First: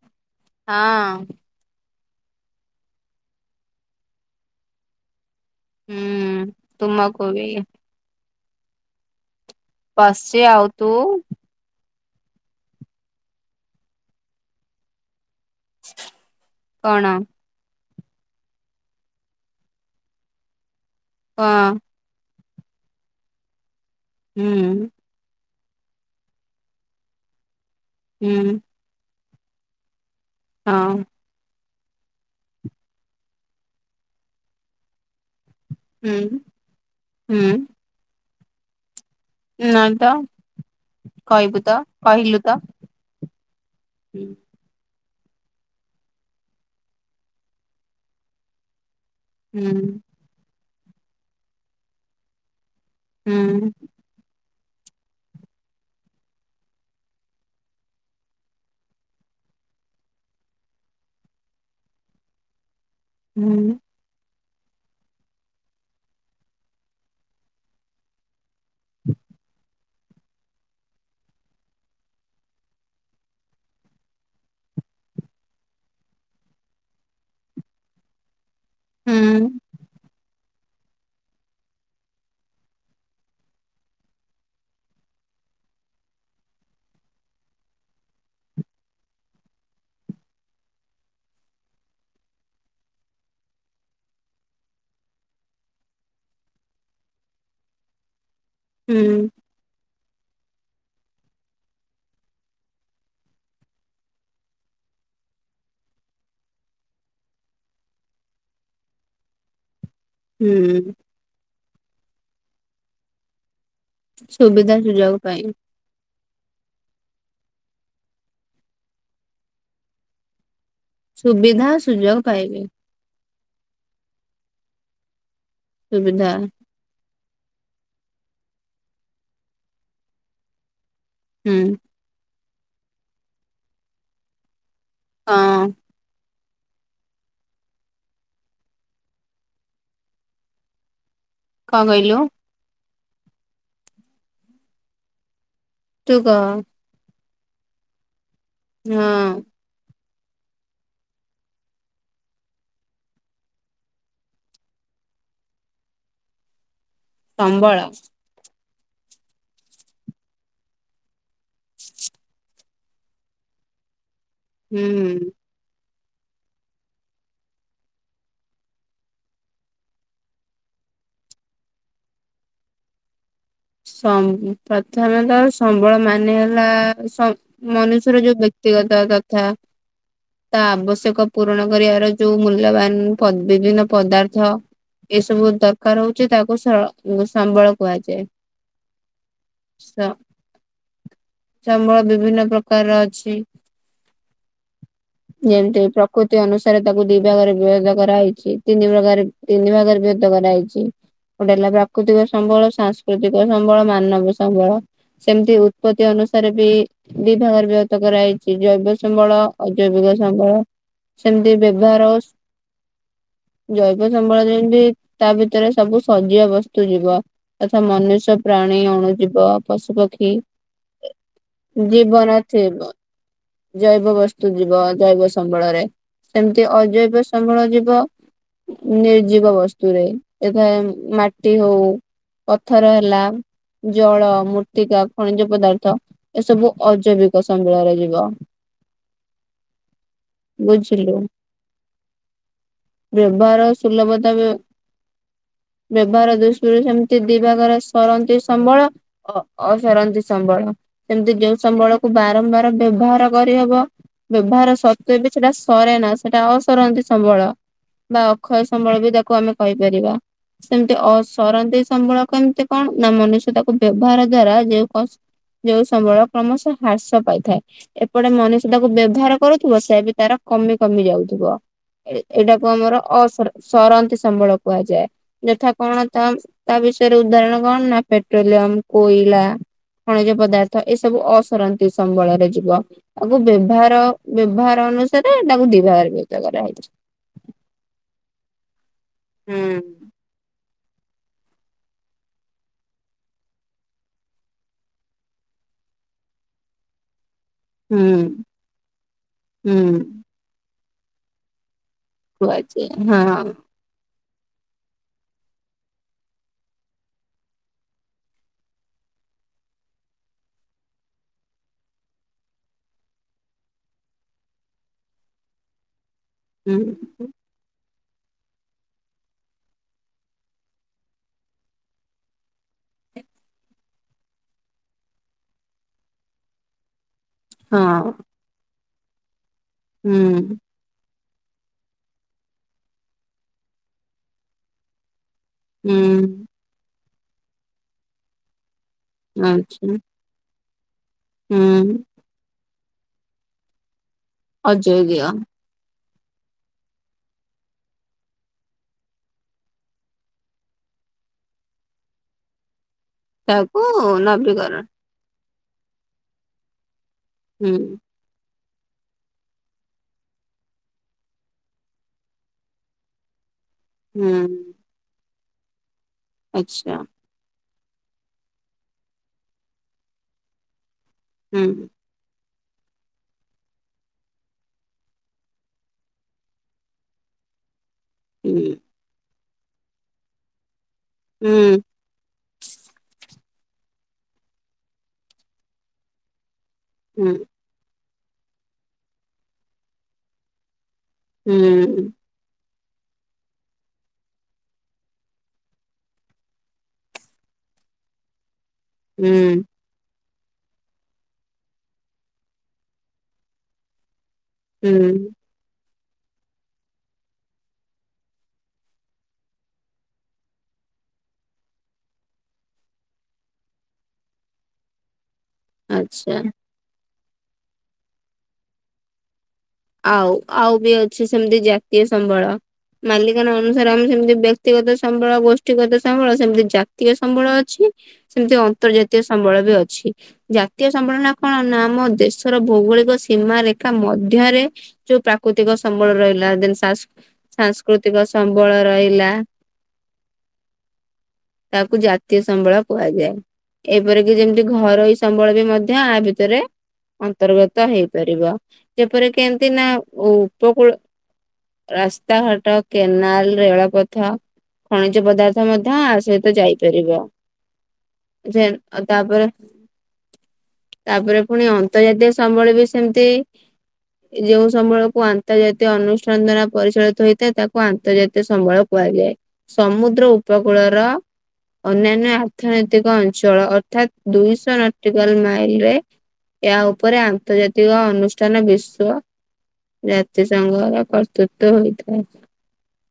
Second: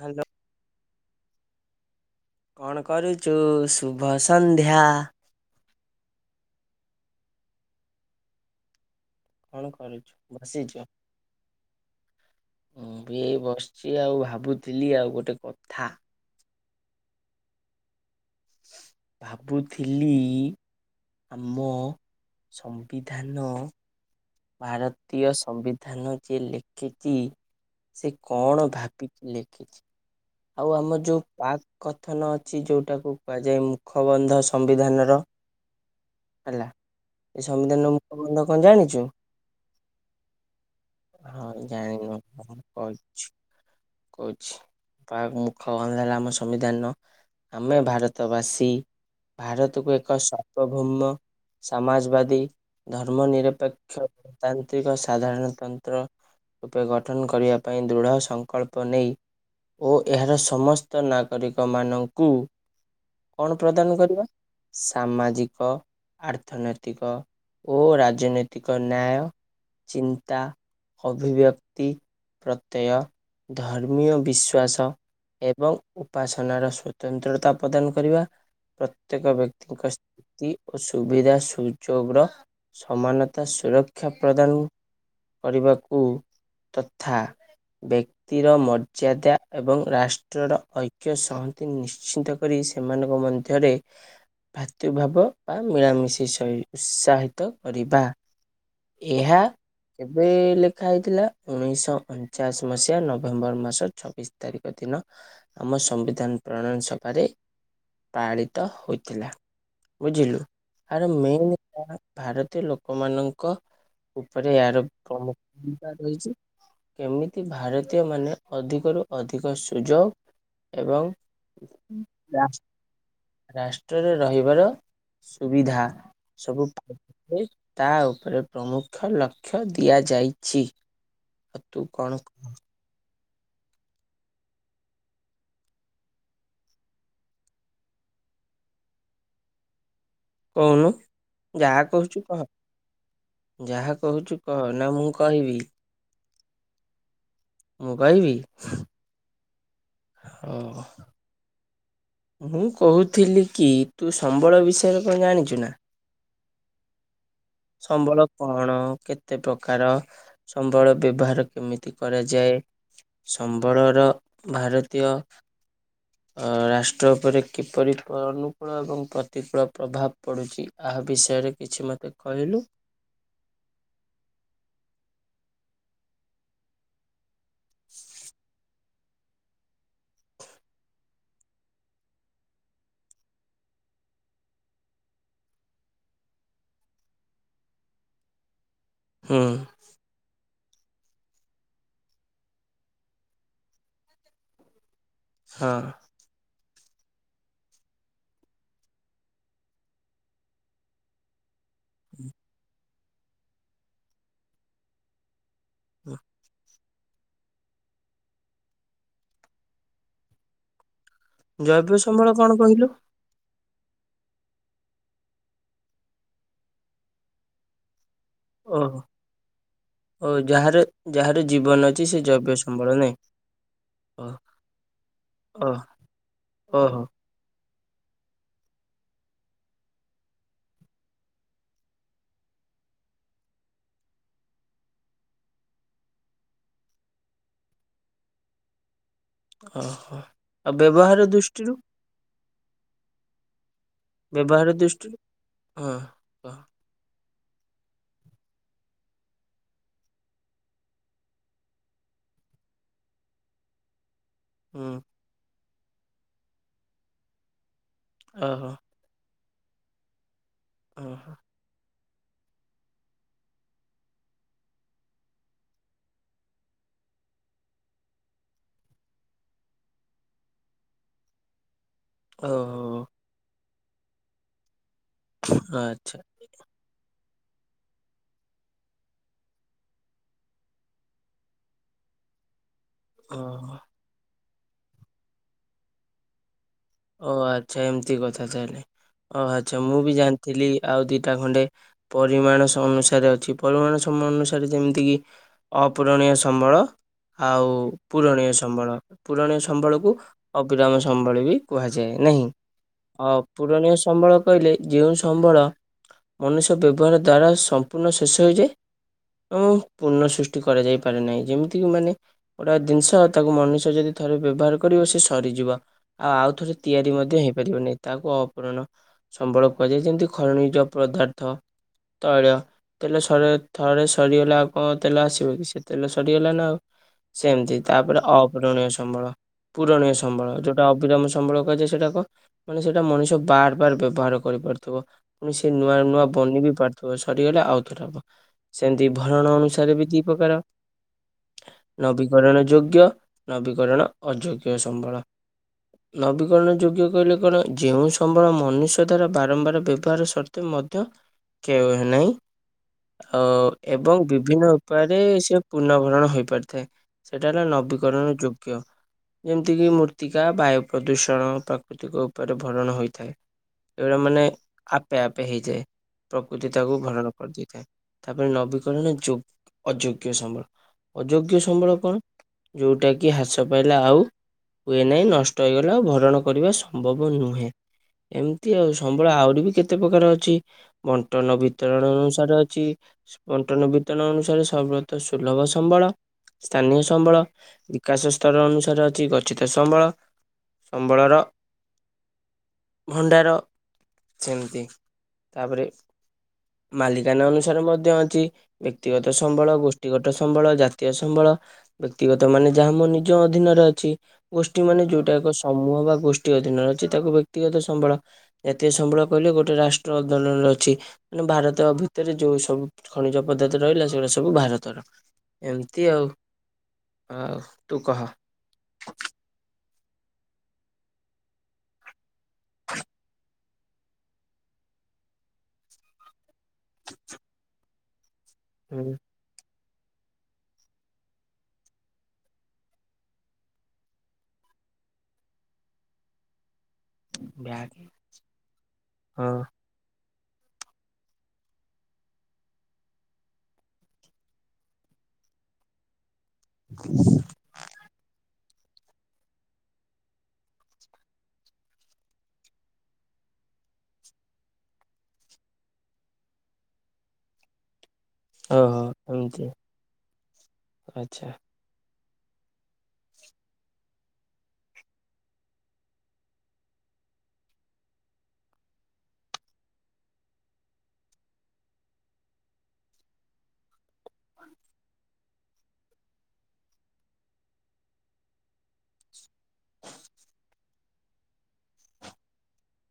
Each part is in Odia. ହାଲୋ ହଁ ଅଁ କଣ କରୁଛୁ? ଶୁଭ ସନ୍ଧ୍ୟା। ହୁଁ ତୁମ କୁ ବି। କଣ କରୁଛୁ? ପାସି ଆଉ ବସିଛୁ ତୁ? ମୁଁ ବି ଏଇ ବସିଛି ଆଉ, ଭାବୁଥିଲି ଆଉ ଗୋଟେ କଥା। କଣ? ଭାବୁଥିଲି ଆମ ହଁ ସମ୍ବିଧାନ ହୁଁ ଭାରତୀୟ ସମ୍ବିଧାନ ଯିଏ ଲେଖିଛି, ସେ ହୁଁ କଣ ଭାବି ଲେଖିଛି? ଆଉ ଆମ ହଁ ଯେଉ ପାକ୍ କଥନ ଅଛି, ଯଉଟାକୁ କୁହାଯାଏ ମୁଖବନ୍ଧ ସମ୍ବିଧାନର। ହୁଁ ହେଲା ଏ ସମ୍ବିଧାନର ମୁଖ ମଣ୍ଡ କଣ ଜାଣିଛୁ? ନା ତ, କହିବୁ ତ, କହିଲୁ ତ? ଅଛି ହୁଁ କହୁଛି ବାହା ମୁଖ ଗନ୍ଧ ହେଲା ଆମ ସମ୍ବିଧାନର ଆମେ ଭାରତବାସୀ। ହୁଁ ଭାରତକୁ ଏକ ସର୍ବଭୌମ ସମାଜବାଦୀ ଧର୍ମ ହୁଁ ନିରପେକ୍ଷ, ତାନ୍ତ୍ରିକ ସାଧାରଣତନ୍ତ୍ର। ରୂପେ ଗଠନ କରିବା ପାଇଁ, ଦୃଢ଼ ସଂକଳ୍ପ ନେଇ ଓ ଏହାର ସମସ୍ତ ନାଗରିକମାନଙ୍କୁ କୁ ହୁଁ କଣ ପ୍ରଦାନ କରିବା ସାମାଜିକ। ସାମାଜିକ ଓ ଆର୍ଥନୈତିକ ଓ ରାଜନୈତିକ ନ୍ୟାୟ ଚିନ୍ତା, ଅଭିବ୍ୟକ୍ତି, ପ୍ରତ୍ୟୟ ଧର୍ମୀୟ ବିଶ୍ୱାସ ଏବଂ ଉପାସନାର ସ୍ୱତନ୍ତ୍ରତା ପ୍ରଦାନ କରିବା ପ୍ରତ୍ୟେକ ହୁଁ ବ୍ୟକ୍ତିଙ୍କ ଉଁ ସୁବିଧା ସୁଯୋଗର ସମାନତା ସୁରକ୍ଷା ପ୍ରଦାନ। କରିବାକୁ ତଥା ବ୍ୟକ୍ ସ୍ଥିର ମର୍ଯ୍ୟାଦା ଏବଂ ରାଷ୍ଟ୍ରର ଐକ୍ୟ ସଂହତି ନିଶ୍ଚିତ। କରି, ସେମାନଙ୍କ ମଧ୍ୟରେ ମୃତ୍ୟୁ ଭାବ ବା ମିଳାମିଶି ଶହୀ ଉତ୍ସାହିତ କରିବା। ହୁଁ ଏହା ଏବେ ଲେଖା ହେଇଥିଲା ଉଣେଇଶହ ଅଣଚାଶ ମସିହା ନଭେମ୍ବର ମାସ ଛବିଶ ତାରିଖ ଦିନ। ଆମ ସମ୍ବିଧାନ ପ୍ରଣୟନ ସଭାରେ ପାଳିତ ହୋଇଥିଲା। ବୁଝିଲୁ, ହୁଁ ଆରେ ମେନ ଭାରତୀୟ ଲୋକମାନଙ୍କ ଉପରେ ସୁବିଧା ଆର ସୁଯୋଗ କମ ପାଇଁ ରହିଛି, କେମିତି ଭାରତୀୟ ମାନେ ଅଧିକରୁୁ ଅଧିକ ସୁଯୋଗ ଏବଂ ସୁବିଧା ସୁଯୋଗ ରାଷ୍ଟ୍ର ପାଇବେ। ରାଷ୍ଟ୍ରରେ ରହିବାର ସୁବିଧା ସୁବିଧା ସବୁ ପାଇପାରିବେ, ତା ଉପରେ ପ୍ରମୁଖ ଲକ୍ଷ୍ୟ ଦିଆଯାଇଛି। ହୁଁ ତୁ କଣ? ହଁ ଅଁ କହୁନୁ କଣ ଯାହା କହିଲୁ କହୁଛୁ କହ। ଯାହା କହୁଛୁ କହ। ନା ମୁଁ କହିବି? ତୁ କହ। ମୁଁ କହିବି। [unintelligible] ହଉ। ମୁଁ କହୁଥିଲି କି ତୁ ସମ୍ବଳ ବିଷୟରେ କଣ ଜାଣିଛୁ ନା? ସମ୍ବଳ କଣ କେତେ ପ୍ରକାର ସମ୍ବଳ ବ୍ୟବହାର? କେମିତି କରାଯାଏ ସମ୍ବଳର ଭାରତୀୟ? ହୁଁ ଅ ରାଷ ଟ୍ର ଉପରେ କିପରି ପ ଅନୁକୂଳ ଏବଂ ପ୍ରତିକୂଳ ପ୍ରଭାବ ପଡ଼ୁଛି ଆହା ବିଷୟରେ କିଛି ମୋତେ। କହିଲୁ। ସମ ପ୍ରଥମେ ତ ସମ୍ବଳ ମାନେ ହେଲା ସ ମନୁଷ୍ୟର ଯୋଉ ବ୍ୟକ୍ତିଗତ ଯଥା। ତା ଆବଶ୍ୟକ ପୂରଣ କରିବାର ଯୋଉ ମୂଲ୍ୟବାନ ପ ବିଭିନ୍ନ ପଦାର୍ଥ। ଏ ସବୁ ଦରକାର ହଉଛି ତାକୁ ସ ଉଁ ସମ୍ବଳ କୁହାଯାଏ। ହୁଁ। ସ ସମ୍ବଳ ବିଭିନ୍ନ ପ୍ରକାରର ଅଛି। ହଁ ଜେମିତି ପ୍ର କୃତି ଅନୁସାରେ ତାକୁ ଦି ଭାଗରେ ବିଭକ୍ତ କରାହେଇଛି ତିନି ପ୍ରକାରେ ତିନି ଭାଗରେ ବିଭକ୍ତ କରାହେଇଛି। ଗୋଟେ ହେଲା ପ୍ରାକୃତିକ ସମ୍ବଳ, ସାଂସ୍କୃତିକ ସମ୍ବଳ, ମାନବ ସମ୍ବଳ ସେମିତି ଉ ଉତ୍ପତି ଅନୁସାରେ ବି। ଦି ଭାଗରେ ବିଭକ୍ତ କରାହେଇଛି ଜୈବ ସମ୍ବଳ ଅଜୈବିକ ସମ୍ବଳ। ସେମିତି ଜୈବ ବ୍ୟବହାର। ସମ୍ବଳ କଣ କହିଲୁ ଜୈବ ସମ୍ବଳ ଯେମିତି ତା ଭିତରେ ସବୁ ସଜିବ ବସ୍ତୁ ଯିବ। ତଥା ମନୁଷ୍ୟ। ପ୍ରାଣୀ, ଓହୋ ଅଣୁଜୀବ, ଓ ପଶୁପକ୍ଷୀ ଯାହାର ଯାହାର ଜୀବନ ଅଛି ସେ ଜୀବନ ଜୈବ ସମ୍ବଳ ଥିବ। ନାଇଁ ଜୈବ ଓ ବସ୍ତୁ ଯିବ ଜୈବ ଓ ସମ୍ବଳରେ ସେମିତି ଓହୋ ଅଜୈବ ସମ୍ବଳ ଯିବ ଉଁ ନିର୍ଜୀବ ବସ୍ତୁରେ ଏଥା ଉଁ ମାଟି ହଉ। ପଥର ହେଲା। ଜଳ, ମୂର୍ତ୍ତିକା, ଖଣିଜ ପଦାର୍ଥ ଏସବୁ ଅଜୈବିକ ସମ୍ବଳରେ ଯିବ। ଓହୋ। ଆଉ ବୁଝିଲୁ ବ୍ୟବହାର ଦୃଷ୍ଟିରୁ? ବ୍ୟବହାର ସୁଲଭତା ବ ବ୍ୟବହାର ଦୃଷ୍ଟିରୁ ହଁ ବ୍ୟବହାର ହ ଦୃଷ୍ଟିରୁ ସେମ ତି ଦି ଭାଗରେ ସରନ୍ତି ସମ୍ବଳ ଅ-ଅସରନ୍ତି ସମ୍ବଳ। ସେମିତି ଯେଉଁ ସମ୍ବଳକୁ ବାରମ୍ବାର ବ୍ୟବହାର କରିହବ। ବ୍ୟବହାର ହୁଁ ସତ୍ୱେ ବି ସେଟା ସରେ ନା ସେଟା ଅସରନ୍ତି ସମ୍ବଳ। ବା ଅକ୍ଷୟ ଓହୋ ସମ୍ବଳ ବି ତାକୁ ଆମେ କହିପାରିବା ସେମିତି ଓହୋ ଅସରନ୍ତି। ସମ୍ବଳ କେମିତି କଣ ନା ମନୁଷ୍ୟ ତାକୁ ବ୍ୟବହାର ଦ୍ଵାରା ଯେଉ କସ ଯଉ ସମ୍ବଳ କ୍ରମଶଃ ହ୍ରାସ ପାଇଥାଏ। ଏପଟେ ମନୁଷ୍ୟ ତାକୁ ବ୍ୟବହାର କରୁଥିବ ସେ ବି ତାର କମି କମି ଯାଉଥିବ। ଏ-ଏଇଟାକୁ ଆମର ଓହୋ ଅସର ସରନ୍ତି ସମ୍ବଳ କୁହାଯାଏ ଯଥା କଣ ଆଚ୍ଛା ତା ତା ବିଷୟରେ ଉଦାହରଣ କଣ ନା ପେଟ୍ରୋଲିୟମ, କୋଇଲା। ଖଣିଜ ପଦାର୍ଥ ଏସବୁ ଅସରନ୍ତି ସମ୍ବଳରେ ଯିବ। ତାକୁ ଓହୋ ବ୍ୟବହାର ବ୍ୟବହାର ଅନୁସାରେ ତାକୁ ଦି ଭାଗ ରେ ବିଭକ୍ତ କରାହେଇଛି। ଓ ଆଚ୍ଛା ଏମିତି କଥା ତାହେଲେ ଓ ଆଚ୍ଛା ହୁଁ। ମୁଁ ବି ଜାଣିଥିଲି ଆଉ ଦିଟା ଖଣ୍ଡେ। ପରିମାଣ ସ ଅନୁସାରେ ଅଛି ପରିମାଣ ସମୟ ଅନୁସାରେ ଯେମିତି କିି। ଅପୂରଣୀୟ ସମ୍ବଳ। ଆଉ ପୁରଣୀୟ ସମ୍ବଳ ପୁରଣୀୟ ସମ୍ବଳକୁ ଅବିରାମ ସମ୍ବଳ ବି। କୁହାଯାଏ ନାହିଁ ଅପୂରଣୀୟ ସମ୍ବଳ। କହିଲେ ଯେଉଁ ସମ୍ବଳ ମନୁଷ୍ୟ ବ୍ୟବହାର ଦ୍ଵାରା ସମ୍ପୂର୍ଣ୍ଣ ଶେଷ ହୋଇଯାଏ। ତ ପୂନଃ ସୃଷ୍ଟି କରାଯାଇ ପାରି ନାହିଁ ଯେମିତିକି ମାନେ ଗୋଟା ଜିନିଷ ତାକୁ ମନୁଷ୍ୟ ଯଦି ଥରେ ବ୍ୟବହାର କରିବ ସେ ସରିଯିବ ଆଉ ଆଉ ଥରେ ତିଆରି ମଧ୍ୟ ହେ ପାରିବନି ତାହାକୁ ଅପୂରଣ ସମ୍ବଳ କୁହାଯାଏ ଯେମିତି ଖଣିଜ ପଦାର୍ଥ ତୈଳ। ତେଲ ସରି ଥରେ ସରିଗଲେ ଆଉ କଣ ତେଲ ଆସିବ କି ସେ ତେଲ ସରିଗଲା ନା ଆଉ। ସେମ୍ ତି ତାପରେ ଅପୂରଣୀୟ ସମ୍ବଳ ପୂରଣୀୟ ସମ୍ବଳ ଯୋଉଟା ଅବିରାମ ସ ସମ୍ବଳ କୁହାଯାଏ ସେଟାକ ମାନେ ସେଇଟା ମଣିଷ ବାର ବାର ବ୍ୟବହାର କରିପାରୁଥିବ। ପୁଣି ସେ ନୂଆ ନୂଆ ବନି ବି ପାରୁଥିବ ସରିଗଲେ ଆଉ ଥର ହବ ସେମିତି ଭରଣ ଅନୁସାରେ ବି ଦି ପ୍ରକାର ନବୀକରଣ ଯୋଗ୍ୟ ନବୀକରଣ ଅଯୋଗ୍ୟ ସମ୍ବଳ। ନବୀକରଣ ଯୋଗ୍ୟ କହିଲେ କଣ ଯେଉଁ ସମ୍ବଳ ମନୁଷ୍ୟ ଦ୍ୱାରା ବାରମ୍ବାର ବ୍ୟବହାର ସତ୍ତ୍ୱେ ମଧ୍ୟ କ୍ଷେୟ ହୁଏ ନାହିଁ ଅ ଏବଂ ବିଭିନ୍ନ ଉପାୟ ସେ ପୂର୍ଣ୍ଣଭରଣ ହୋଇପାରିଥାଏ ସେଇଟା ହେଲା ନବୀକରଣ ଯୋ ଗ୍ୟ ଯେମିତି କିି ମୂର୍ତ୍ତିକା ବାୟୁ ପ୍ରଦୂଷଣ ପ୍ରାକୃତିକ ଉପରେ ଭରଣ ହୋଇଥାଏ ଏଗୁଡ଼ା ମାନେ ଆପେ ଆପେ ହେଇଯାଏ ପ୍ରକୃତି ତାକୁ ଭରଣ କରିଦେଇଥାଏ। ତାପରେ ନବୀକରଣ ଯୋଗ୍ ଅଯୋଗ୍ୟ ସମ୍ବଳ ଅଯୋଗ୍ୟ ସମ୍ବଳ କଣ? ଯୋଉଟା କି ହ୍ରାସ ପାଇଲେ ଆଉ ହୁଏ ନାହିଁ ନଷ୍ ଟ ହେଇଗଲେ ଆଉ ଭରଣ କରିବା ସମ୍ଭବ ନୁହେଁ ଏମିତି ଆଉ ସ୍ ସମ୍ବଳ ଆହୁରି ବି କେତେ ପ୍ରକାର ଅଛି ବଣ୍ଟନ ବିତରଣ ଅନୁସାରେ ଅଛି। ବଣ୍ଟନ ବିତରଣ ଅନୁସାରେ ସର୍ବତ ସୁଲଭ ସମ୍ବଳ, ସ୍ଥାନୀୟ ସମ୍ବଳ। ବିକାଶ ସ୍ତର ଅନୁସାରେ ଅଛି ଗଛିତ ସମ୍ବଳ ସମ୍ବଳର ଭଣ୍ଡାର ସେମିତି ତାପରେ ମାଲିକାନା ଅନୁସାରେ ମଧ୍ୟ ଅଛି ବ୍ୟକ୍ତିଗତ ସମ୍ବଳ ଗୋଷ୍ ଟିଗତ ସମ୍ବଳ ଜାତୀୟ ସମ୍ବଳ ବ୍ୟକ୍ତିଗତ ମାନେ ଯାହା ମୋ ନିଜ ଅଧୀନରେ ଅଛି। ଗୋଷ୍ଠୀ ମାନେ ଯୋଉଟା ଏକ ସମୂହ ବା ଗୋଷ୍ଠୀ ଅଧୀନରେ ଅଛି ତାକୁ ବ୍ୟକ୍ତିଗତ ସମ୍ବଳ। ଜାତୀୟ ସମ୍ବଳ କହିଲେ ଗୋଟେ ରାଷ୍ଟ୍ର ଅଧିନରେ ଅଛି। ମାନେ ଭାରତ ଭିତରେ ଯୋଉ ସବୁ ଖଣିଜ ପଦାର୍ଥ ରହିଲା ସେଗୁଡ଼ା ସବୁ ଭାରତର। ଏମତି ଆଉ ଆଉ ତୁ କହ। ଆଉ ଆଉ ବି ଅଛି ସେମିତି ଜାତୀୟ ସମ୍ବଳ ମାଲିକାନା ଅନୁ ସାରେ ଆମର ସେମିତି ବ୍ୟକ୍ତିଗତ ସମ୍ବଳ ଗୋଷ୍ଠୀଗତ ସମ୍ବଳ ସେମିତି ଜାତୀୟ ସମ୍ବଳ ଅଛି। ସେମିତି ହୁଁ ଅନ୍ତର୍ଜାତୀୟ ସମ୍ବଳ ବି ଅଛି। ଜାତୀୟ ସମ୍ବଳନା କଣ ନା ଆମ ଦେଶର ଭୌଗୋଳିକ ସୀମା ରେଖା ମଧ୍ୟରେ ଯୋଉ ପ୍ରାକୃତିକ ସମ୍ବଳ ରହିଲା ଦେନ୍ ସା ସୁ ବ୍ୟାଗ ସାଂସ୍କୃତିକ ସମ୍ବଳ ରହିଲା। ହଁ ତାକୁ ଜାତୀୟ ସମ୍ବଳ କୁହାଯାଏ। ଏପରିକିି ଯେମିତି ଘରୋଇ ସମ୍ବଳ ବି ମଧ୍ୟ ଆ ଭିତରେ ଅନ୍ତର୍ଗତ ହେଇପାରିବ ଯେପରିକି ଏମିତି ନା ଉପକୂଳ ରାସ୍ତାଘାଟ, କେନାଲ, ରେଳପଥ। ଖଣିଜ ପଦାର୍ଥ ମଧ୍ୟ ଆ ସହିତ ଯାଇପାରିବ। ଯେନ୍ ଅ ଓହୋ ଆଉ ତାପରେ ଏମିତି ତାପରେ ଆଚ୍ଛା ପୁଣି ଅଁ ତର୍ ଜାତୀୟ ସମ୍ବଳ ବି ସେମିତି ଯୋଉଁ ସମ୍ବଳକୁ ଆନ୍ତର୍ଜାତୀୟ ଅନୁଷ୍ଠାନ ଦ୍ଵାରା ପରିଚାଳିତ ହେଇଥାଏ ତାକୁ ଆନ୍ତର୍ଜାତୀୟ ସମ୍ବଳ କୁହାଯାଏ। ସମୁଦ୍ର ଉପକୂଳର ଅନ୍ୟାନ୍ୟ ଆର୍ଥନୈତିକ ଅଞ୍ଚଳ ଅର୍ଥାତ୍ ଦୁଇଶହ ନଟିକାଲ ମାଇଲରେ ଏହା ଉପରେ ଆନ୍ତର୍ଜାତିକ ଅନୁଷ୍ଠାନ ବିଷ୍ ଶ୍ଵ ଜାତି ସଂଘର କର୍ତ୍ତୃତ୍ୟ ହୋଇଥାଏ।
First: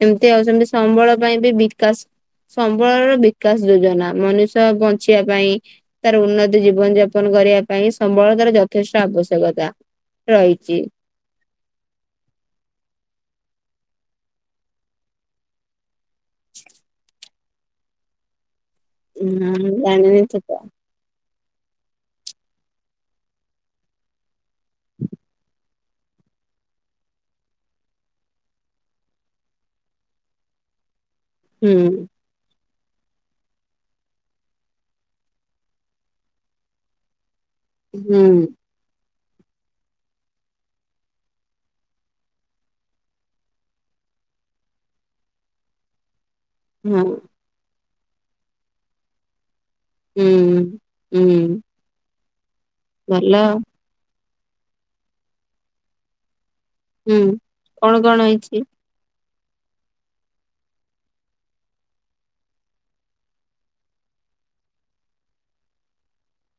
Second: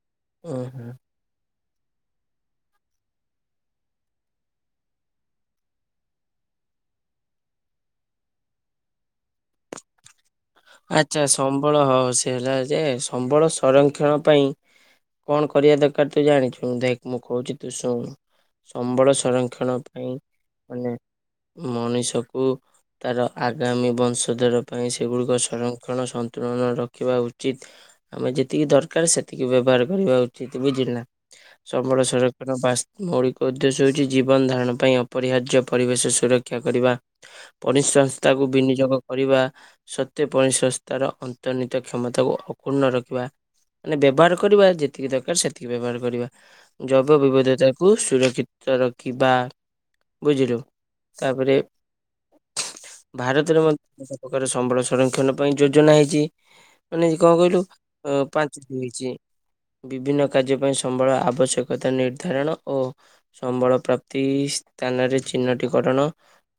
ଏମତି ଆଛନ୍ତି ଓହୋ ସମ୍ବଳ ପାଇଁ ବି ବିକାଶ ସମ୍ବଳର ବିକାଶ ଯୋଜନା ମନୁଷ୍ୟ ବଞ୍ଚିବା ପାଇଁ। ତାର ଉନ୍ନତି ଜୀବନ ଯାପନ କରିବା ପାଇଁ ସମ୍ବଳତାର ଯଥେଷ୍ଟ ଆବଶ୍ୟକତା ରହିଛି। ଆଚ୍ଛା। ଆଚ୍ଛା ସମ୍ବଳ ହଉ ସେ ହେଲା ଯେ ସମ୍ବଳ ସଂରକ୍ଷଣ ପାଇଁ କଣ କରିବା ଦର କାର ତୁ ଜାଣିଛୁ ଦେକ ମୁ କହୁଛି ତୁ ଶୁଣ। ସମ୍ବଳ ହୁଁ ସଂରକ୍ଷଣ ପାଇଁ ଜାଣିନି ତ ତ ମାନେ ମଣିଷକୁ ତାର ଆଗାମୀ ବଂଶଧର ପାଇଁ ସେଗୁଡ଼ିକ ସଂରକ୍ଷଣ ସନ୍ତୁଳନ ରଖିବା ଉଚିତ। ଆମେ ଯେତିକି ଦରକାର ସେତିକି ବ୍ୟବହାର କରିବା ଉଚିତ ବୁଝିଲ ନା ହୁଁ ସମ୍ବଳ ସର ବାସ୍, ମୌଳିକ ଉଦ୍ଦେଶ୍ୟ ହେଉଛି ଜୀବନ ଧାରଣ ପାଇଁ ଅପରିହାର୍ଯ୍ୟ ପରିବେଶ ସୁରକ୍ଷା କରିବା ହୁଁ ପରିସଂସ୍ଥାକୁ ବିନିଯୋଗ କରିବା ସ ତେ ପରିସଂସ୍ଥାର ଅନ୍ତର୍ନୀହିତ କ୍ଷମତାକୁ ଅକ୍ଷୁର୍ଣ୍ଣ ରଖିବା ମାନେ ବ୍ୟବହାର କରିବା, ଯେତିକି ଦରକାର ସେତିକି ବ୍ୟବହାର କରିବା ହଁ ଜୈବ ବିବିଧତାକୁ ସୁରକ୍ଷିତ ରଖିବା ବୁଝିଲୁ, ହୁଁ। ହୁଁ ତାପରେ ଭଲ ଭାରତରେ ମ---ପ୍ରକାର ସମ୍ବଳ ସଂରକ୍ଷଣ ପାଇଁ ଯୋଜନା ହେଇଛି ମାନେ ହୁଁ କଣ କହିଲୁ, କଣ କଣ ହେଇଛି ପାଞ୍ଚ ଦ ଇଚି ବିଭିନ୍ନ କାର୍ଯ୍ୟ ପାଇଁ ସମ୍ବଳ ଆବଶ୍ୟକତା ନିର୍ଦ୍ଧାରଣ ଓ ସମ୍ବଳ ପ୍ରାପ୍ତି--ସ୍ଥାନରେ ଚିହ୍ନଟିକରଣ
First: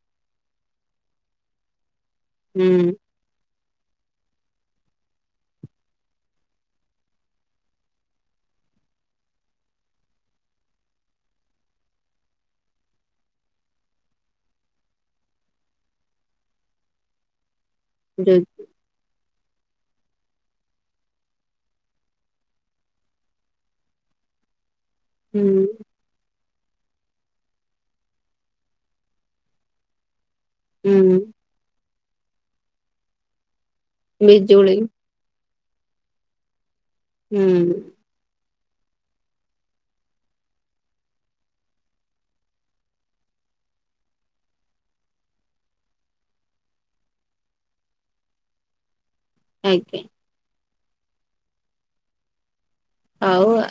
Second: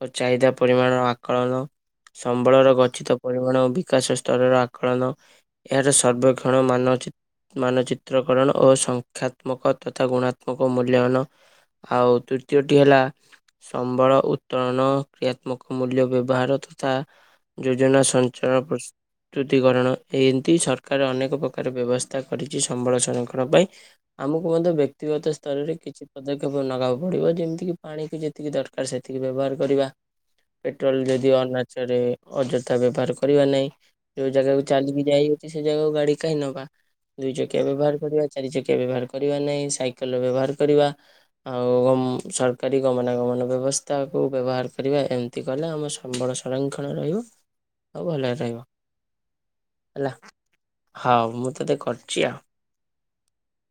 ଓ ଚାହିଦା ପରିମାଣର ଆକଳନ, ସମ୍ବଳର ହୁଁ। ଗଛିତ ପରିମାଣ ଓ ବିକାଶ ସ୍ତରର ଆକଳନ, ଏହାର ସର୍ବକ୍ଷଣ ମାନଚିତ ମାନଚିତ୍ରକରଣ ଓ ସଂଖ୍ୟାତ୍ମକ ତଥା ଗୁଣାତ୍ମକ ମୂଲ୍ୟାୟନ। ଆଉ ତୃତୀୟଟି ହେଲା ସମ୍ବଳ ଉତ୍ତୋଳନ, କ୍ରିୟାତ୍ମକ ମୂଲ୍ୟ ବ୍ୟବହାର ତଥା ଯୋଜନା ଯୋ ଅଞ୍ଚଳ ପସ୍ ଦ୍ରୁତିକରଣ, ଏମିତି ସରକାର ଅନେକ ପ୍ରକାର ବ୍ୟବସ୍ଥା କରିଛି ସମ୍ବଳ ସଂରକ୍ଷଣ ପାଇଁ ଆମକୁ ମଧ୍ୟ ବ୍ୟକ୍ତିଗତ ହୁଁ ସ୍ତରରେ କିଛି ପଦକ୍ଷେପ ନବାକୁ ପଡ଼ିବ, ଯେମିତିକି ପାଣିକି ଯେତିକି ଦରକାର ସେତିକି ବ୍ୟବହାର କରିବା। ପେଟ୍ରୋଲ ହୁଁ ଯଦି ଅନାଚରେ, ଅଯଥା ବ୍ୟବହାର କରିବା ନାହିଁ। ଯୋଉ ଜାଗାକୁ ବିଜୁଳି ଚାଲିକି ଯାଇ ସେ ଜାଗାକୁ ଗାଡି କାଇଁ ନବା, ଦୁଇ ଚକିଆ ହୁଁ ବ୍ୟବହାର କରିବା ଚାରି ଚକିଆ ବ୍ୟବହାର କରିବା, ନାଇଁ ସାଇକେଲ ବ୍ୟବହାର କରିବା। ଆଉ--ଅମ୍ ସରକାରୀ ଗମନାଗମନ ବ୍ୟବସ୍ଥାକୁ ବ୍ୟବହାର କରିବା। ଏମ ଏତିକି କଲେ ଆମ ସମ୍ବଳ ସଂରକ୍ଷଣ ରହିବ। ହଉ ଭଲରେ ରହିବ, ଆଜ୍ଞା ହେଲା, ହଉ ମୁଁ ତତେ କରୁଛି ଆଉ। ଆଉଆ।